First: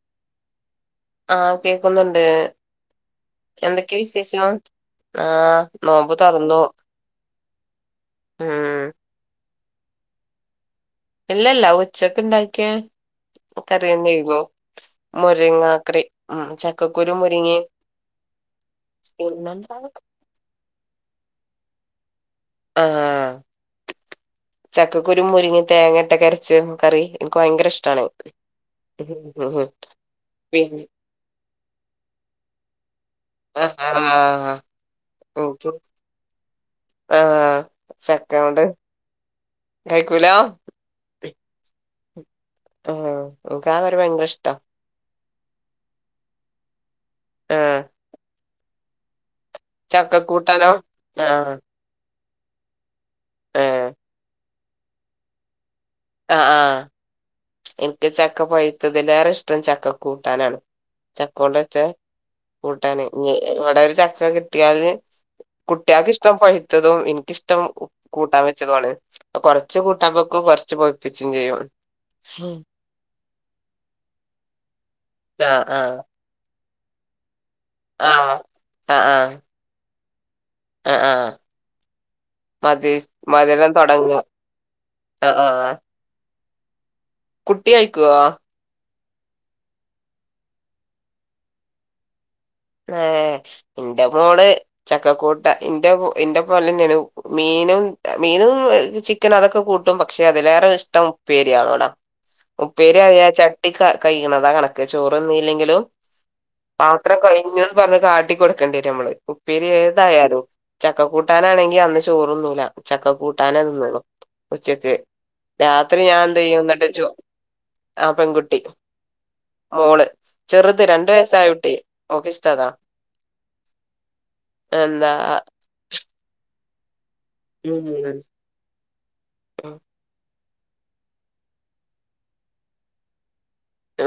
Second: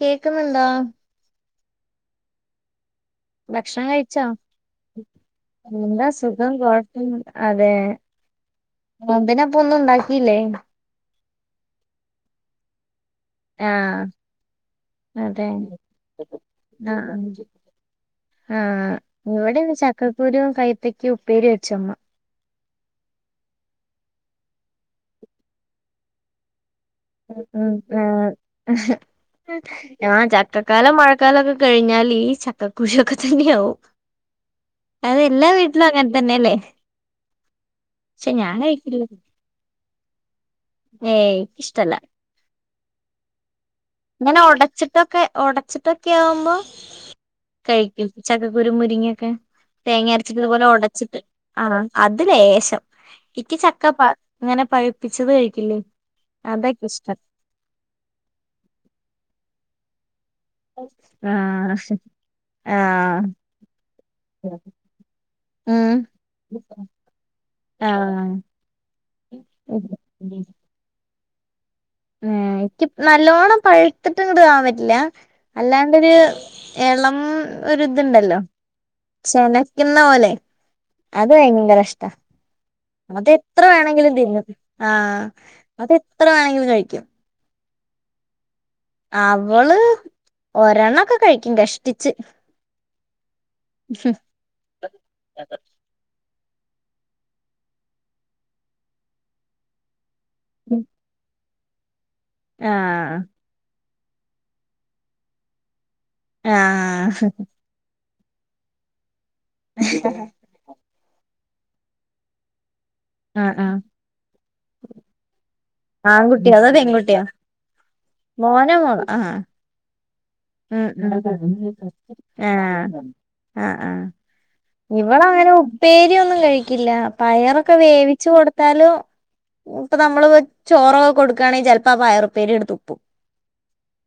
കേക്കുന്നുണ്ടോ ആഹ് കേക്കുന്നുണ്ട് ഭക്ഷണം എന്തൊക്കെയാ കഴിച്ചോ വിശേഷം ആഹ് എന്താ നോമ്പ് സുഖം തുറന്നു കൊഴപ്പം ആഹ് നോമ്പിന് അപ്പൊ ഒന്നും ഉണ്ടാക്കിയില്ലേ ഇല്ലല്ല ഉച്ചൊക്കെ ഉണ്ടാക്കിയാ ആഹ് കറിതന്നെ അതെ മുരിങ്ങക്കറി ഉ ചക്കക്കുരു മുരിങ്ങിയ ആഹ ഇവിടെന്ന് ചക്കക്കൂരുവും കൈപ്പക്ക ഉപ്പേരി അച്ചമ്മ ആഹ ചക്കക്കുരു മുരിങ്ങി തേങ്ങട്ടര ചെമ്പിൻ കറി ഉ എനിക്ക് ഭയങ്കര ഉം ആ ഇഷ്ടാണ് ആ പിന്നെ ചക്കക്കാലമായ മഴക്കാലൊക്കെഴിഞ്ഞാ ഈ ക്കുശിയൊക്കെ തന്നെയാവവും ആഹ് അതെല്ലാ വീട്ടിലും അങ്ങനെ തന്നെയല്ലേ ആഹെ പക്ഷെ ഞാൻ ചക്കകൊണ്ട് കഴിക്കില്ല കഴിക്കൂലോ ഏയ് ഇഷ്ടല്ല ആ ആ [unintelligible] ഇങ്ങനെ ഒടച്ചിട്ടൊക്കെ ഉടച്ചിട്ടൊക്കെ ആവുമ്പോ ആഹ് കഴിക്കും ചക്കക്കുരു മുരിങ്ങിയൊക്കെ തേങ്ങ അരച്ചിട്ട് ഇതുപോലെ ചക്കക്കൂട്ടാനോ ഒടച്ചിട്ട് ആഹ് ആ അത് ലേശം എനിക്ക് ചക്ക ഏഹ് പ അങ്ങനെ പഴപ്പിച്ചത് കഴിക്കില്ലേ ആ ആ അതൊക്കെ ഇഷ്ടം എനിക്ക് ചക്ക പഴുത്തതിൽേറെ ഇഷ്ടം ചക്ക കൂട്ടാനാണ് ചക്ക കൊണ്ടച്ച ആഹ് കൂട്ടാന് ആഹ് ഞ്ഞി ഇവടെ ഒരു ചക്ക കിട്ടിയല് ഉം കുട്ടിയാക്ക്ഷ്ടം പയ്ത്തതും എനിക്കിഷ്ടം ആഹ് കൂട്ടാൻ വെച്ചതു ആണ് അപ്പൊ കൊർച്ച് കൊറച്ചു കൂട്ടാന് ബെക്കും കുറച്ച് പൊയിപ്പിച്ചും ചെയ്യും ഏഹ് എനിക്ക് നല്ലോണ്ണം പഴുത്തിട്ട്ങ്ങട്ട് ആവലില്ല ആഹ് ആഹ് അല്ലാണ്ടൊരു എളം ആഹ് ഒര്ത്ണ്ടല്ലോ ആഹ് ആഹ് ചനക്കുന്ന പോലെ ആഹ് ആഹ് അത് ഭയങ്കരഷ്ട മതി അത് എത്ര മധുരം തൊടങ്ങ വേണമെങ്കിലും തിഞ്ഞും ആഹ് അത് എത്ര വേണെങ്കിലും കഴിക്കും കുട്ടി കഴിക്കോ അവള് ഒരെണ്ണ ക്കെ കഴിക്കും കഷ്ടിച്ച് ഏഹ് ഇന്റെ മോള് ചക്കക്കൂട്ടാ ഇന്റെ ഇന്റെ പോലെന്നെണ് മീനും മീനും ചിക്കനും അതൊക്കെ കൂട്ടും കൂട്ടും പക്ഷെ അതിലേറെ ഇഷ്ടം ഉപ്പേരിയാള്ളോടാ ഉപ്പേരി ആഹ് ആയാ ചട്ടി ചട്ടി കയ്യ്ണതാ കണക്ക് ചോറ്ന്നീല്ലെങ്കിലും പാത്രം ആഹ് കയ് കയ്ഞ്ഞുന്ന് പറ്ഞ് കാട്ടി കൊടുക്കേണ്ടി വരു മ്മള് ഉപ്പേരി ഏതായാലും ചക്ക കൂട്ടാനാണെങ്കി അന്ന് ചോറൊന്നുംല്ല ചക്ക കൂട്ടാന ആഹ് ആഹ് തിന്നൊള്ളു ഉച്ചക്ക് രാത്രി ഞാൻ എന്ത് ആൺകുട്ടിയോ ചെയ്യും അതോ ന്നട്ട് ചോറ് പെൺകുട്ടിയോ ആഹ് പെൺകുട്ടി മോനോ മോളോ ആഹ് മോള് ചെറുത് ഉം രണ്ട് വയസ്സായ ഉം കുട്ടി ഓക്ക് ഇഷ്ടതാ ഏഹ് ആഹ് ആഹ് എന്താ ഇവള അങ്ങനെ ഒന്നും ഉപ്പേരി ഒന്നും കഴിക്കില്ല പയറൊക്കെ ഉം വേവിച്ച് കൊടുത്താലും ഇപ്പൊ നമ്മള് ചോറൊക്കെ കൊടുക്കുകയാണെങ്കിൽ ചിലപ്പോ ആഹ് പയറു പേരിങ്ങട്ട്ത്തുപ്പും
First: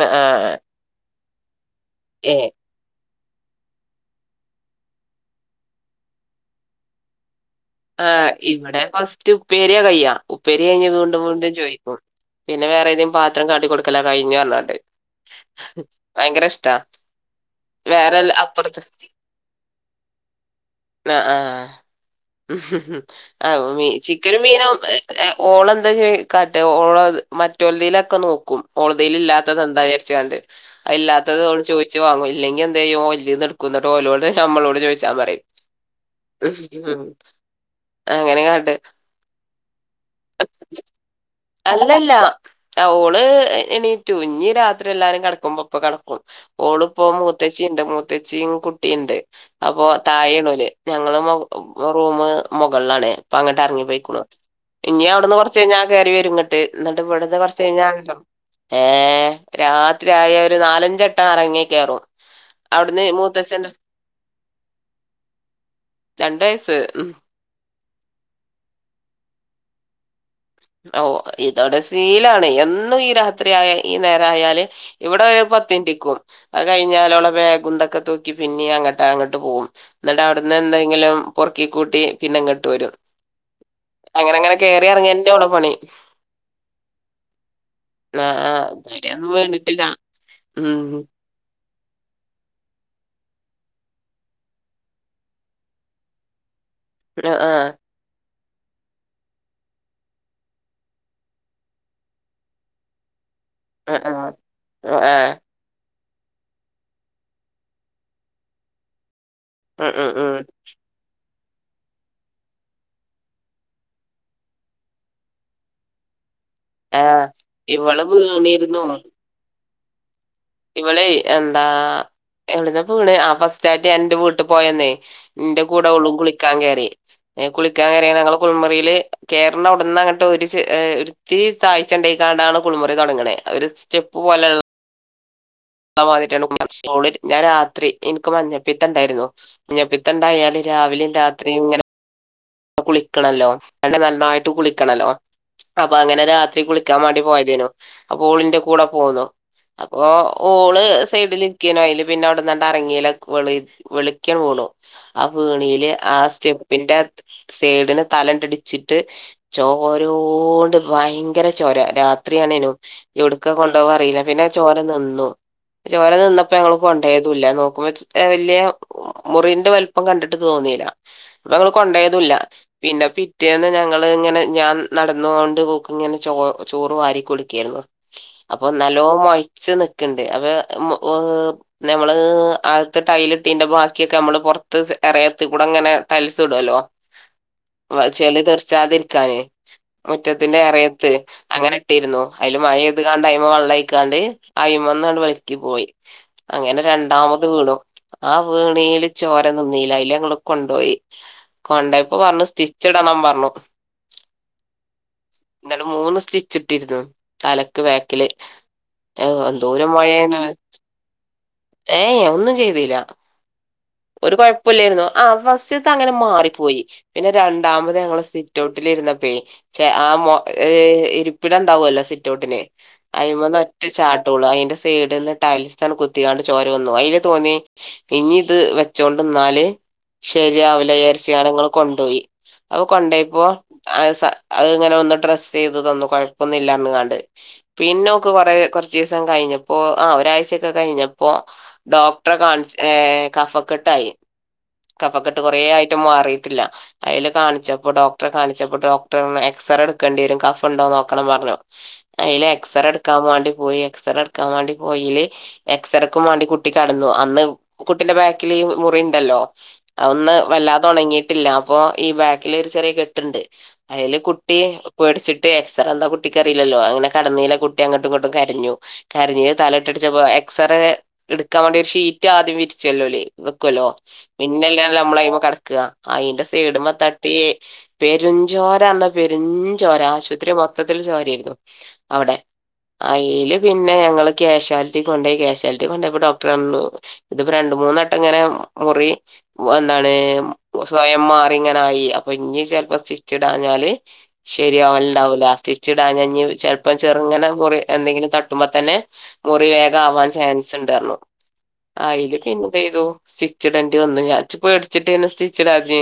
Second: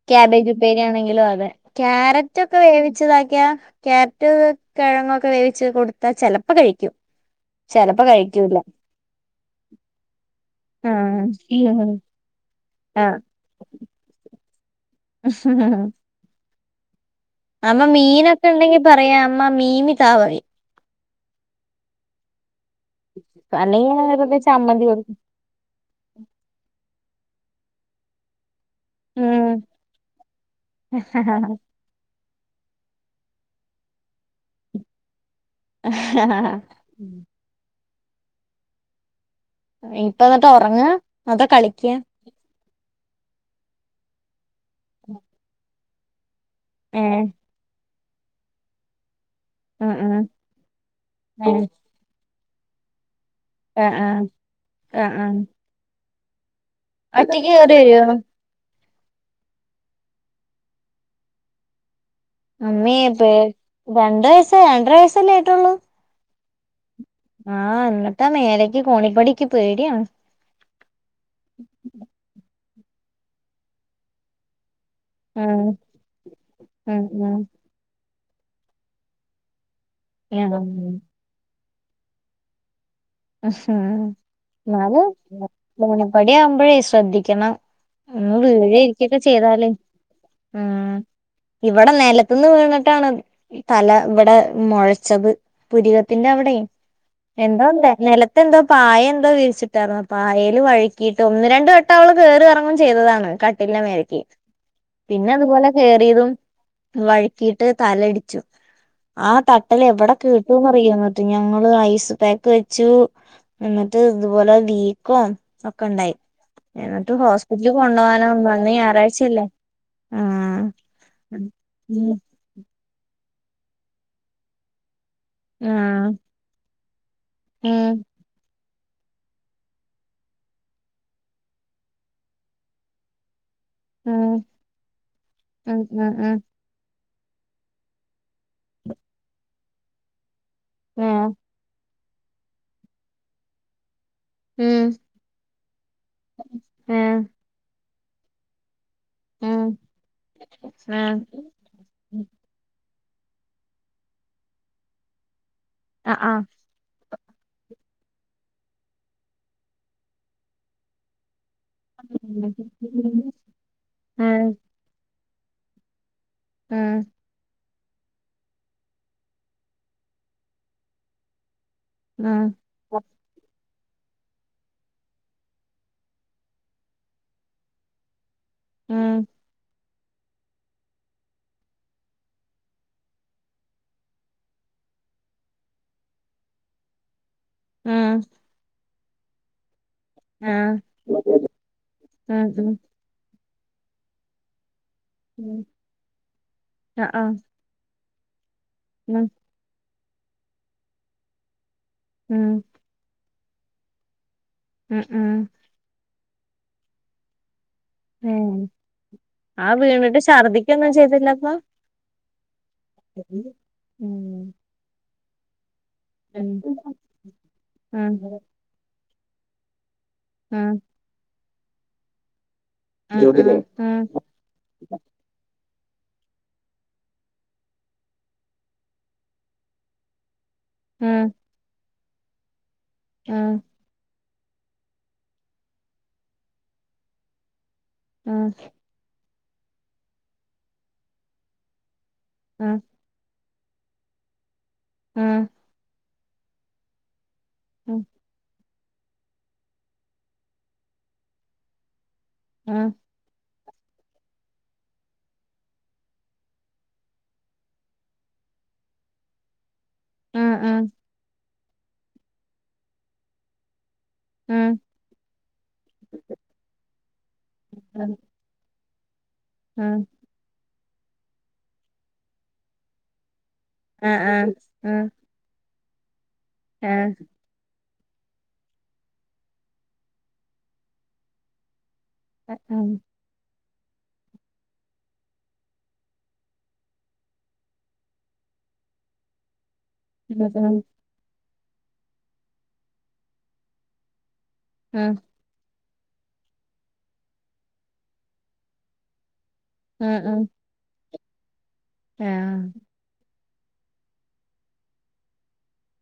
കെബേജ് ആഹ് ഉപ്പേരി ആണെങ്കിലും അതെ ഏ ക്യാരറ്റ് ഒക്കെ വേവിച്ചതാക്കിയ ക്യാരറ്റ് കിഴങ്ങൊക്കെ വേവിച്ച് കൊടുത്താ ചെലപ്പോ കഴിക്കും ചെലപ്പോ ആഹ് കഴിക്കൂല ഇവിടെ ഫസ്റ്റ് ഉപ്പേരിയ കയ്യാ ഉപ്പേരി കഴിഞ്ഞ വീണ്ടും വീണ്ടും ആഹ് ചോയ്ക്കും പിന്നെ വേറെ ഏതേം പാത്രം കാട്ടി കൊടുക്കല കഴിഞന്ന് പറഞ്ഞാണ്ട് ഉ ഭയങ്കരഷ്ടാ അമ്മ മീനൊക്കെ ഉണ്ടെങ്കി പറയാ അമ്മ മീമി താ പറിം ആഹ് ആഹ് ആഹ് മീ അല്ലെങ്കി ഞാൻ വെറുതെ ചിക്കനും മീനും ചമ്മന്തി കൊടുക്കും ഓള എന്താ ചെയ ക്കാട്ട ഓള് മറ്റോള്തിലൊക്കെ നോക്കും ഓള്തീല് ഉം ഇല്ലാത്തത് എന്താ ചാരിച്ചാണ്ട് അത് ഇല്ലാത്തത് ഓള് ചോയ്ച്ച് ചോയ്ച്ച് വാങ്ങും ഇല്ലങ്കി എന്തയ്യും ഒലത്തീന്ന് ഇട്ക്കും ന്നട്ട് ഓലോഡ് നമ്മളോട് ചോദിച്ചാന് പറയും അങ്ങനെ കട്ടല് ഇപ്പന്നട്ട് ഉറങ്ങ അതോ കളിക്ക അങ്ങനെല്ല ഓള് എണീറ്റു ഇഞ്ഞി രാത്രി എല്ലാരും കെടക്കുംമ്പോ ഒപ്പം കെടക്കോള്ളൂ ഏ ഓള്പ്പോ മൂത്തച്ചിണ്ട് മൂത്തച്ചിം കുട്ടിണ്ട് അപ്പൊ ഉം ഉം തായെണോല് ഞങ്ങള് ആ റൂമ് മുകൾലാണ് അപ്പൊ അങ്ങട്ട് അറങ്ങി ആ പോയ്ക്ക്ണു ഇനി ആ ആ അവിടുന്ന് കുറച്ച് കഴിഞ്ഞാ കെറി വരുങ്ങട്ട് ന്നിട്ട് ഇവിടുന്ന് ഒറ്റക്ക് കേറി കുറച്ചഴിഞ്ഞാൽ വരുവോ അങ്ങട്ടും ഏഹ് രാത്രിയായ ഒരു നാലഞ്ചട്ടം എറങ്ങി കേറും മ്മേ അവിടുന്ന് പേടി മൂത്തച്ഛന്റെ രണ്ടയസ്സ് രണ്ടര വയസ്സല്ലേ ആയിട്ടുള്ളൂ രണ്ട് വയസ്സ് ഉം ആഹ് ന്ന്ട്ടാ ആഹ് മേലേക്ക് കോണിപ്പടി ഇക്ക് പേടിയാണ് ഓഹ് ഇതോടെ ശീലാണ് എന്നും ഈ രാത്രി ആയ ഈ നേരായാല് ഇവിടെ ഒരു ഉം പത്തിൻറ്റിക്കും അത് ഉം കഴിഞ്ഞാ ഓളെ ഉം ബാഗും തൊക്കെ തൂക്കി പിന്നീ അങ്ങട്ടാ അങ്ങട്ട് പോകും എന്നിട്ട് അവിടുന്ന് ഉം എന്തെങ്കിലും പെറ്ക്കി കൂട്ടി പിന്നെ ഇങ്ങോട്ട് വരും അഹം അങ്ങനെ അങ്ങനെ കേറി ന്നാലു ഇറങ്ങന്നെ ഓളെ പണി കോണപ്പടി ആവുമ്പോഴേ ശ്രദ്ധിക്കണം ആ ഒന്ന് ആ വീഴ ഇരിക്കൊക്കെ ഇതുവരെയൊന്നും ചെയ്താലേ വീണിട്ടില്ല ഉം ഇവിടെ നലത്തുന്ന് വീണിട്ടാണ് തല ഇവിടെ മുഴച്ചത് പുരികത്തിന്റെ അവിടെയും ആ ആ എന്തോല്ലേ നിലത്തെ എന്തോ പായ എന്തോ വിരിച്ചിട്ടാര്ന്നു പായേൽ വഴുക്കിട്ട് ഒന്ന് രണ്ട് വട്ടം അവള് കയറി ഇറങ്ങും ചെയ്താണ് കട്ടിൽൻ്റെ ആ മേലക്കി ആ ആ പിന്നത്പോലെ കറിയതും വഴ്ക്കിയിട്ട് തലടിച്ചു ആ ത ട്ടലേ ഉം ഉം എവിടെ ഉം കേട്ടുന്ന്റിയ എന്നട്ട് ഞങ്ങള് ഐസ് പാക്ക് വെ ച്ചു എന്നിട്ട് ഇതുപോലെ വീക്കോ ഒക്കെ ഉണ്ടായി ആ എന്നിട്ട് ഹോസ്പിറ്റല് കൊണ്ടു ഇവള് പോകാനോ അന്ന് വീണിരുന്നു ഞായറാഴ്ചയല്ലേ ആഹ് ഇവളെ എന്താ എവിട്ന്നാ വീണ് ആ ഫസ്റ്റായിട്ട് എന്റെ വീട്ട പോയന്നേ ഇന്റെ ആ കൂടെ ഓള്ളും കുളിക്കാൻ കയറി കുളിക്കാൻ ഉം കയറിയ ഞങ്ങൾ കുൾമുറിയില് കേറ്ന്ന അവിടന്ന് അങ്ങോട്ട് ഒരു ത്തിരി താഴ്ച്ചണ്ടായിക്കാണ്ടാണ് കുളിമുറി തുടങ്ങണേ ഒര് സ്റ്റെപ്പ് ഉം പോലെള്ള ഉം ഉം ഉം ട്ടള ഞാൻ രാത്രി എനിക്ക് മഞ്ഞപ്പീത്തം ഉണ്ടായിരുന്നു മഞ്ഞപ്പീത്തണ്ടായാൽ രാവിലെയും ഏഹ് രാത്രിയും ഇങ്ങനെ കുളിക്കണല്ലോ അട നന്നായിട്ട് ഏഹ് കുളിക്കണല്ലോ അപ്പൊ അങ്ങനെ രാത്രി കുളിക്കാൻ വേണ്ടി പോയതിനു അപ്പൊ ഓളിന്റെ കൂടെ പോന്നു ഏഹ് അപ്പൊ ഓള് ഏഹ് സൈഡില് ക്കിനു അയില് പിന്നെ അവിടന്നിട്ട് എറങ്ങീല വള് വെളിക്കാണു ആ വീണില് ആ ആഹ് സ്റ്റെപ്പിന്റെ സേഡന് തലണ്ടടിച്ചിട്ട് ചോരോട് ഭയങ്കര ചോര രാത്രിയാണേനും ഇവിടുക്ക കൊണ്ടോവ അറിയില്ല ആഹ് പിന്നെ ഏഹ് ചോര നിന്നു ചോര നിന്ന പ്പൊങ്ങള് ഏഹ് കൊണ്ടോയത് തുല്ല നോക്കുമ്പോ വലിയ മുറിന്റെ വലപ്പം കണ്ടിട്ട് തോന്നില്ല കൊണ്ടേതുല്ല ആഹ് പിന്നെ പിറ്റേന്ന് ഞങ്ങള് ഇങ്ങനെ ഞാൻ നടന്നൊണ്ട്ക്ക് ഇങ്ങനെ ചോ ചോറ് വാരി കൊടുക്കായിരുന്നു അപ്പൊ നല്ലോ ഉം മൊയച്ച് നിക്കിണ്ട് അപ്പ നമ്മള് ആദ്യത്തെ ടൈലിട്ടീന്റെ ബാക്കിയൊക്കെ നമ്മള് പുറത്ത് ഇറയത്തി കൂടെ അങ്ങനെ ടൈൽ ടൈൽസ് ഇടുവലൂ ഉം ചെളി തീർച്ചാതിരിക്കാന് മുറ്റത്തിന്റെ ആഹ് ഇറയത്ത് അങ്ങനെ ഇട്ടിരുന്നു അതില് മഴ ഉം ക്കാണ്ട് വെള്ള അഴിക്കാണ്ട് അയിമന്ന് വയിക്കി പോയി അങ്ങനെ ആ ഉം ആഹ് ആഹ് രണ്ടാമതും വീണു ആ വീണാൽ ഉം ചോര ടുന്നീല അയില്ങ്ങള് കൊണ്ടോയി കൊണ്ടൊയപ്പൊ പറഞ്ഞു ഉം സ്റ്റിച്ച് ഇടണം പറഞ്ഞു ഉം ഉം ന്നാലും മൂന്ന് സ്റ്റിച്ചിട്ടിരുന്നു തലക്ക് ബേക്കില് ഏഹ് ആ എന്തൂരം വീണിട്ട് മൊഴയാര്ണു ഛർദിക്കൊന്നും ചെയ്തില്ലപ്പോ ഏയ് ഒന്നും ചെയ്തില്ല ഉം ഒരു ഉം കുഴപ്പില്ലായിരുന്നു ആ ഫസ്റ്റ് ത്തങ്ങനെ ഉം മാറിപ്പോയി പിന്നെ രണ്ടാമത് ഉം ഉം ഞങ്ങള് സിറ്റൗട്ടിലിരുന്ന പേ ചെ ആഹ് മൊ ഉം ഉം ഏഹ് ഇരിപ്പിടം ണ്ടാവുല്ലോ സിറ്റൗട്ടിന് ഉം ഉം ഉം ഉം ഉം ഉം ഉം ഉം അയിമന്ന് ഉം ഒറ്റ ഉം ചാട്ടം ഓള് അയിൻ്റെ സൈഡ്ന്ന് ടൈൽസ്സാണ്ട് കുത്തികാണ്ട് ചോര വന്നു അയില് തോന്നീ ഇന്നി ഇത് വെച്ചോണ്ട്ന്നാല് ശരി യാവൂലാ യാര്ച്ചിയാണ്ങ്ങൾ കൊണ്ടോയി അവ് കൊണ്ടെയപ്പോ അവ് അവ് ഇങ്ങനെ ഒന്ന് ഡ്രസ്സ്യ്തു തന്നു കൊഴപ്പൊന്നും ഇല്ലാർണ്ങ്ങാണ്ട് പിന്നെ ഓക്ക് കൊറെ കൊർ ച്ചീസം കഴിഞ്ഞപ്പോ ആഹ് ഒരാഴ്ചൊക്കെ കഴിഞ്ഞപ്പോ ഡോക്ടറെ കാൺച്ച് ഏഹ് കഫക്കെട്ടായി കഫക്കെട്ട് കൊറേ ആയിട്ടും മാറിട്ടില്ല അയില് കാണിച്ചപ്പോ ഡോക് ഡോക്ക്ടറെ കാണിച്ചപ്പോ ഡോക്ടറർണു എക്സറേ എടുക്കണ്ടെരും കഫംണ്ടോ നോക്കണം പർഞ്ഞു അയില് എക്സറേ എട് എക്സറെട്ക്കാൻ വാണ്ടി പോയി എക്സറ എട്ക്കാൻ വാണ്ടി പോയേല് എക്സറക്കും വാണ്ടി കുട്ടി കെടന്നു അന്ന് കുട്ടിന്റെ ബാക്കില് ഈ മുറിണ്ടല്ലോ അഔന്ന് വല്ലാത ഒണങ്ങിട്ടില്ല അപ്പൊ ഈ ബാക്കില് ഒരു ചെറിയ കെട്ട്ണ്ട് അയില് കുട്ടി കുട്ടി പേട്ച്ചിട്ട് എക്സറ എന്താ കുട്ടിക്ക്റീലല്ലോ അങ്ങനെ കെടന്നേല് കുട്ടി അങ്ങട്ടും ഇങ്ങട്ടും കരഞ്ഞു കരഞ്ഞ് തലയിട്ട് ഉം അടിച്ചപ്പോ എക്സ്റേ ഇട്ക്കാൻ വേണ്ടി ഒരു ഷീറ്റ് ആദ്യം വിരിച്ചല്ലോ ഓല് വെക്കുല്ലോ ഉം പിന്നെല്ലെ ഉം ഞമ്മളയ്മെല് കെട്ക്കാ അയിന്റെ സൈഡ്മ്മെ ആഹ് തട്ടീ പെരും ഞ്ചോരാർഞാ പെരും ഞ്ചോര ആശുത്രി മൊത്തത്തില് ചോരയ്രുന്നു അവ്ടെ ഉം അയില് പിന്നെ ഞങ്ങള് ക്യാഷ്വാൽറ്റി കൊണ്ടോയി ക്യാഷ്യാൽറ്റി കൊണ്ടോയപ്പോ ഡോക്ടറർഞ്ഞു ഇത്പ്പോ രണ്ട് മൂന്നെട്ടം ഇങ്ങനെ മുറി വ ന്താണ് ആഹ് ആഹ് സ്വയം മാറി ഇങ്ങനെ ആയീ അപ്പൊ ഇഞ്ഞി ചെൽപ്പം സ്റ്റിച്ചിടാഞ്ഞാല് ശരിയാവൽ ണ്ടാവൂല ലാസ്റ്റ് സ്റ്റിച്ചിടാഞ്ഞാ ഞ്ഞി ചെൽപ്പം ചെർങ്ങനെ മുറി എന്തെങ്കിലും തട്ടുമ്പോ തന്നെ മുറി വേഗ ആഹ് ആവാൻ ചാൻസ് ചാൻസ്ണ്ട് റ്ഞ്ഞു അയില് പിന്നെ ആഹ് ന്തെയ്തൂ സ്വിച്ചിടണ്ടി വന്ന് ഞാൻ ച്ച് പേട്ച്ചിട്ടയ്നു സ്റ്റിച്ചിടാഞ്ഞെ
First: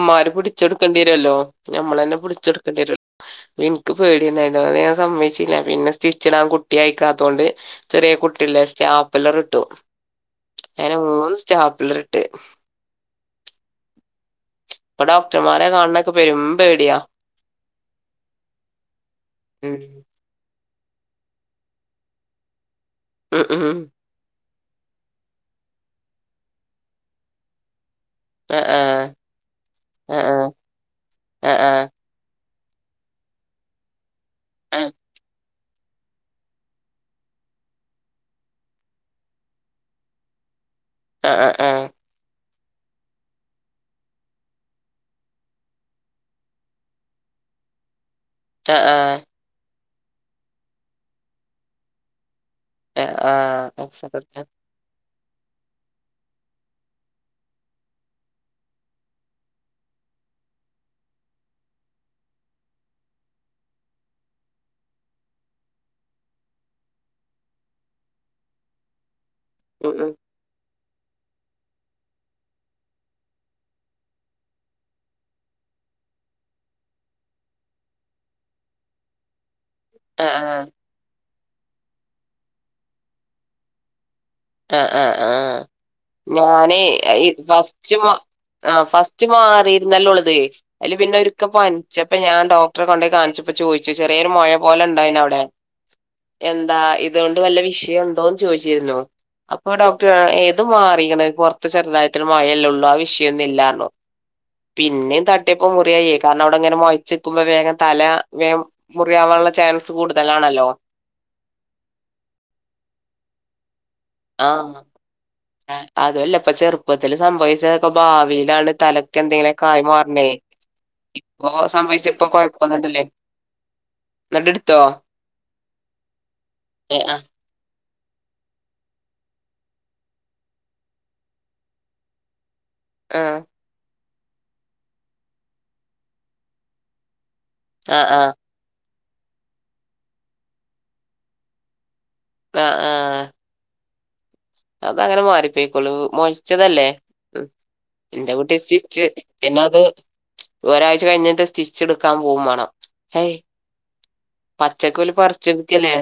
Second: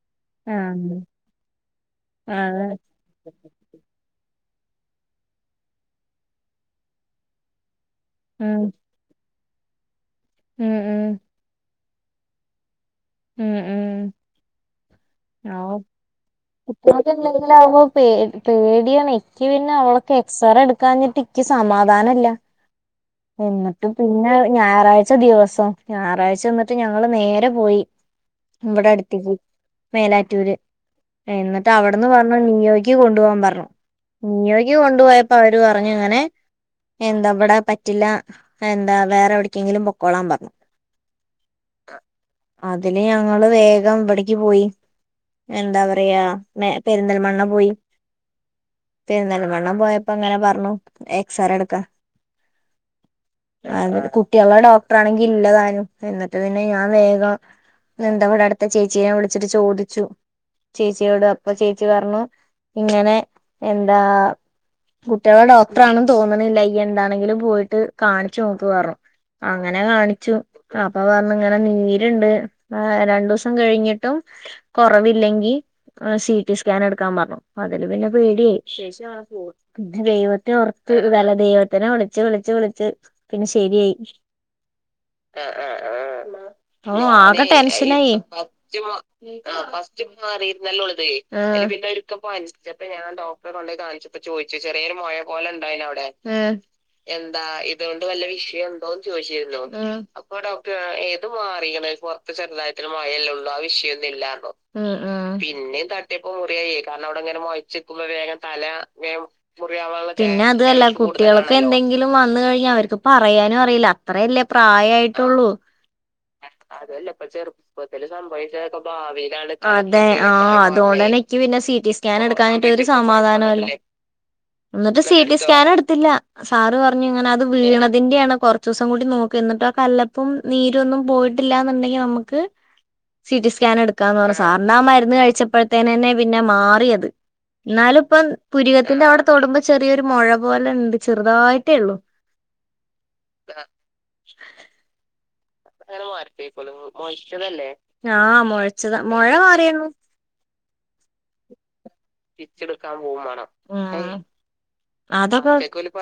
മ്മാരും ആഹ് പുട്ച്ചെട്ക്കണ്ടിരുല്ലോ നമ്മളെന്നെ ആഹ് ആഹ് പുടിച്ചെടുക്കെണ്ടിരുല്ലോ ൻക് ക്ക് പേടിണ്ടെയ്നു അത് ഞാൻ സമ്മയ്ച്ചില്ല പിന്നെ സ്റ്റിച്ചിടാൻ കുട്ടി അയ്ക്കാത്തോണ്ട് ചെറിയ കുട്ടില്ലേ ഉം സ്റ്റാപ്ല്ലർ ഇട്ടു ഉം അങ്ങനെ ഉം മൂന്ന് സ്റ്റാപ്ല്ലർ ഇട്ട് ഉം ഉം ഇപ്പൊ ഡോക്ടർമാരെ കാണൊക്കെ പെരും പേടിയാ ല്ല ല്ലാവുമ്പ പേ പേടിയാണ് ക്കി പിന്നെ ഉം അവൾക്കെ എക്സറേ എട്ക്കാഞ്ഞിട്ട് ക്കി സമാധാനല്ല [inaudible] ഉം ഉം എന്ന്ട്ട് പിന്നെ ഞായറാഴ്ച ദിവസം ഞാറാഴ്ച ന്നിട്ട് ഞങ്ങള് നേരെ പോയീ അ ആ വടെ അട്ത്ത്ക്ക് അ ആ മേലാറ്റൂര് അ ആ എന്നട്ട് അവടെന്ന് പർണു നിയോയ്ക്കി കൊണ്ടു പോവാം പർഞ്ഞു നിയോയ്ക്കി കൊണ്ടു പോയപ്പോ അവര് പർഞ്ഞു ങ്ങനെ എന്താ വിടെ പറ്റില്ല എന്താ വേറെ എവിട്ക്കെങ്കിലും പൊക്കോളാം പറ്ഞ്ഞു ആഹ് ആഹ് ആഹ് അതില് ഞങ്ങള് വേഗം വിടെക്ക് പോയി എന്താ പറയാ മെ പെരിന്തൽമണ്ണ പോയി അ ആ പെര്ന്തൽമണ്ണ പോയപ്പോ ങ്ങനെ പറ്ഞ്ഞു എക്സറ എട്ക്കാൻ അ ആ ആഹ് അക്ഷരൊക്കെ കുട്ടിളെ ഡോക്ടറാണെങ്കിൽ ഇല്ലതാനും ന്നിട്ട് പിന്നെ ഞാൻ വേഗം ന്തവിടെ അട്ത്ത ചേച്ചീനെ വിളിച്ചിട്ട് ചോദിച്ചു ചേച്ചിയോട് അപ്പൊ ചേച്ചി പറ്ഞ്ഞു ഇങ്ങനെ എന്താ കുട്ട്യാളെ ഡോക്ടറണെന്ന് തോന്നിണില്ല യ്യ് എന്താണെങ്കിലും പോയിട്ട് കാണിച്ച് നോക്ക്ന്ന് പറ്ഞ്ഞു അങ്ങനെ ഉം ഉം കാണിച്ചു അപ്പൊ പറ്ഞ്ഞു ഇങ്ങനെ നീര്ണ്ട് ആഹ് രണ്ടൂസം കഴിഞ്ഞിട്ടും കൊറവില്ലെങ്കി ആഹ് സി ടി സ്കാന് എട്ക്കാൻ പർഞ്ഞു അതില് പിന്നെ പേടിയായി ചെച്ചി നാളെ പോവാ പിന്നെ അ ആ ദൈവത്തെ ഓർത്ത് വല്ല ദൈവത്തിനെ വിളിച്ച് വിളിച്ച് വിളിച്ച് പിന്നെ ശരിയായി ആഹ് ആഹ് ആഹ് ആഹ് ഞാന് ഓഹ് അ ഇത് ആകെ ഫസ്റ്റ് മാ ടെൻഷനായി ഫസ്റ്റ് ആഹ് മ ഫസ്റ്റ് ആഹ് ഫസ്റ്റ് മാറിരുന്നല്ലോ ഓളത്. അയ്ല് പിന്നെ ഒരിക്കെ പനിച്ചപ്പ പ്പ ഞാൻ പനിച്ചപ്പോ ഡോക്ടറെ ഞാൻ കൊണ്ടോയി ഡോക്റെ കാണിച്ചപ്പോ കൊണ്ടു പോയി ചോയിച്ചു കാണിച്ചപ്പോ ചെറിയൊരു മൊഴ ചോദിച്ചു പോലെ ചെറിയ മുഴ ഇണ്ടായിന് അവിടെ പോലെ ഉണ്ടായിന അവിടെ? എന്താ ഇതുകൊണ്ട് എന്താ വല്ല വിഷയം ഇതുകൊണ്ട് വല്ല ഉണ്ടോന്ന് വിഷയം ചോദിച്ചിരുന്നു? ഉണ്ടോന്ന് ചോദിച്ചിരുന്നു അപ്പൊ ഡോക്ടർ ഏ ഇത് മാറിയിരിക്കണ്പുറത്ത് ചെറുതായിട്ടേ പ്പ ചെറുതായിട്ടുള്ള മുഴയല്ലേ ഉള്ളു ആ വിഷയം ഒന്നു ഇല്ല പിന്നേം തട്ടിയപ്പോ പിന്നെ മുറിയായേ തട്ടിയപ്പോ കാരണം മുറ അവിടെ ഇങ്ങനെ മൊഴച്ചിക്കുമ്പോ വേഗം തല വേം മുറിയാവാനുള്ള ചാൻസ് പിന്നെ അതു കൂടുതലാണല്ലോ അല്ല കുട്ടികൾക്ക് എന്തെങ്കിലും വന്ന് കഴിഞ്ഞാൽ അവർക്ക് പറയാനും അറിയില്ല. അത്രയല്ലേ പ്രായമായിട്ടുള്ളൂ. ആ അതു അല്ല ഇപ്പ ചെറുപ്പത്തില് സംഭവിച്ചതൊക്കെ ചെറുപ്പപ്പത്തില് ഭാവിയിലാണ് സംഭവിച്ചതൊക്കെ തലക്കെന്തെങ്കിലൊക്കെ ആയി ഭാവിയിലാണ് മാറണേ എനിക്ക് ഇപ്പൊ പിന്നെ സിറ്റി സംഭവിച്ച സ്കാൻ ഇപ്പൊ എടുക്കാഞ്ഞിട്ട് ഒരു കൊഴപ്പൊന്നുണ്ടല്ലേ സമാധാനം ഇല്ല. എന്നിട്ട് സി ടി സ്കാൻ എടുത്തില്ല. സാറ് ഏ പറഞ്ഞു ആ ഇങ്ങനെ അത് വീണതിന്റെയാണ്. കുറച്ച് ദിവസം കൂടി നോക്കി എന്നിട്ട് ആ കല്ലപ്പം നീരൊന്നും പോയിട്ടില്ല എന്നുണ്ടെങ്ക ഇനി നമ്മക്ക് ആ സി റ്റി സ്കാൻ ക്കാന്ന് പറഞ്ഞു. സാറിന് ആ മരുന്ന് കഴിച്ചപ്പോഴത്തേനന്നെ പിന്നെ മാറിയത്. എന്നാല് ആ ഇപ്പം ആ പുരികത്തിന്റെ അവിടെ തൊടുമ്പോ ചെറിയൊരു മുഴ പോലെ ഉണ്ട്. ചെറുതായിട്ടേ ഉള്ളു. ആ ആ അത്ങ്ങനെ മാറി ക്കള് അങ്ങനെ മാറ്റിക്കോളും മൊഴച്ചതല്ലേ മൊയ്ച്ചതല്ലേ എന്റെ ആഹ് കുട്ടി മുഴച്ചതാ സ്റ്റിച് മൊഴ പിന്നെ അത് മാറിയണു ഒരാഴ്ച കഴിഞ്ഞിട്ട് സ്റ്റിച്ച് എടുക്കാൻ പോവുകയും വേണം. പിച്ചെടുക്കാൻ പോവും ഹേയ്- വേണം ഉം പച്ചക്കോല് പറിച്ചെടുക്കല്ലേ? അതൊക്കെ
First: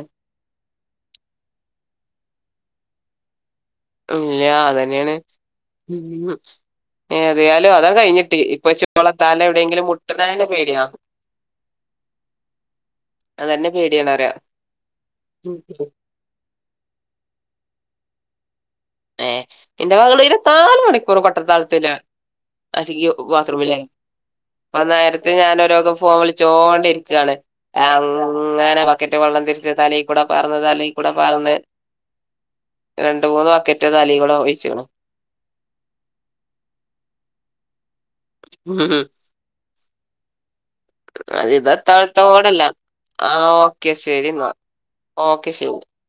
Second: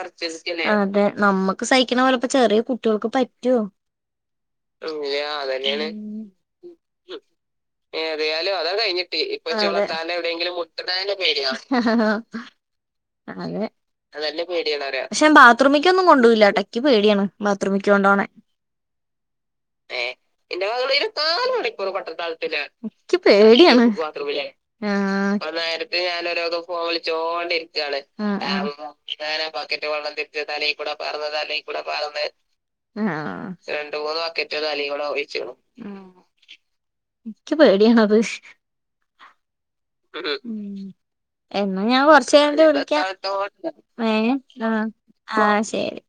അതെ നമ്മുക്ക് സഹിക്കണ പോലെ ഇപ്പോ ചെറിയ കുട്ടികൾക്ക് പറ്റുവോ? ഇല്ല അത് തന്നെയാണ്. ഇല്ല അതന്നെയാണ് ഏ ഏതായാലും അതാ കഴിഞ്ഞിട്ടി ഏതായാലും അതാ ഇപ്പൊച്ച ഓളെ കഴിഞ്ഞിട്ട് തല ഇപ്പൊ എവിടെയെങ്കിലും മുട്ടണെ തന്നെ പേടിയാകും. ഹ ഹ ഹ ആ പേടിയാണ് പറയാ അതെ പക്ഷെ ബാത്റൂമിക്കൊന്നും കൊണ്ടുല്ലട്ടെ എനിക്ക് പേടിയാണ് ബാത്റൂമിക്ക് കൊണ്ടോണേ. [unintelligible] മകള് ഇരുപത്തിനാല് മണിക്കൂർ കൊട്ടത്താളത്തില അല്ലെങ്കിൽ എച്ച് ബാത്റൂമിലായി പേടിയാണ്. ഇപ്പൊ നേരത്തെ ഞാനോരോക്കെ നേരത്തെ ഫോൺ ഞാനൊരാൾക്ക് ഫോൻ വിളിച്ചോണ്ടിരിക്കാണ് വിളിച്ചോണ്ടി അങ്ങനെ ബക്കറ്റ് വെള്ളം ഞ തിരിച്ച് ബക്കറ്റ് വെള്ളം തലീക്കൂടെ തിരിച്ച് പാർന്ന് തലേ കൂടെ തലീക്കൂടെ പർന്ന് പാർന്ന് തലേ കൂടെ പർന്ന് രണ്ട് മൂന്ന് ആഹ് ബക്കറ്റ് ഉം തലീകൂടെ ഒഴിച്ച്ക്ക്ണ് എനിക്ക് പേടിയാണത്. ഉം ഉം അത് ഇത് എന്നാ ഞാൻ എത്ത മട്ടം കൊറച്ച് കഴിഞ്ഞിട്ട് വിളിക്കാം ഏ ന്നാ ആ ആ ശരി.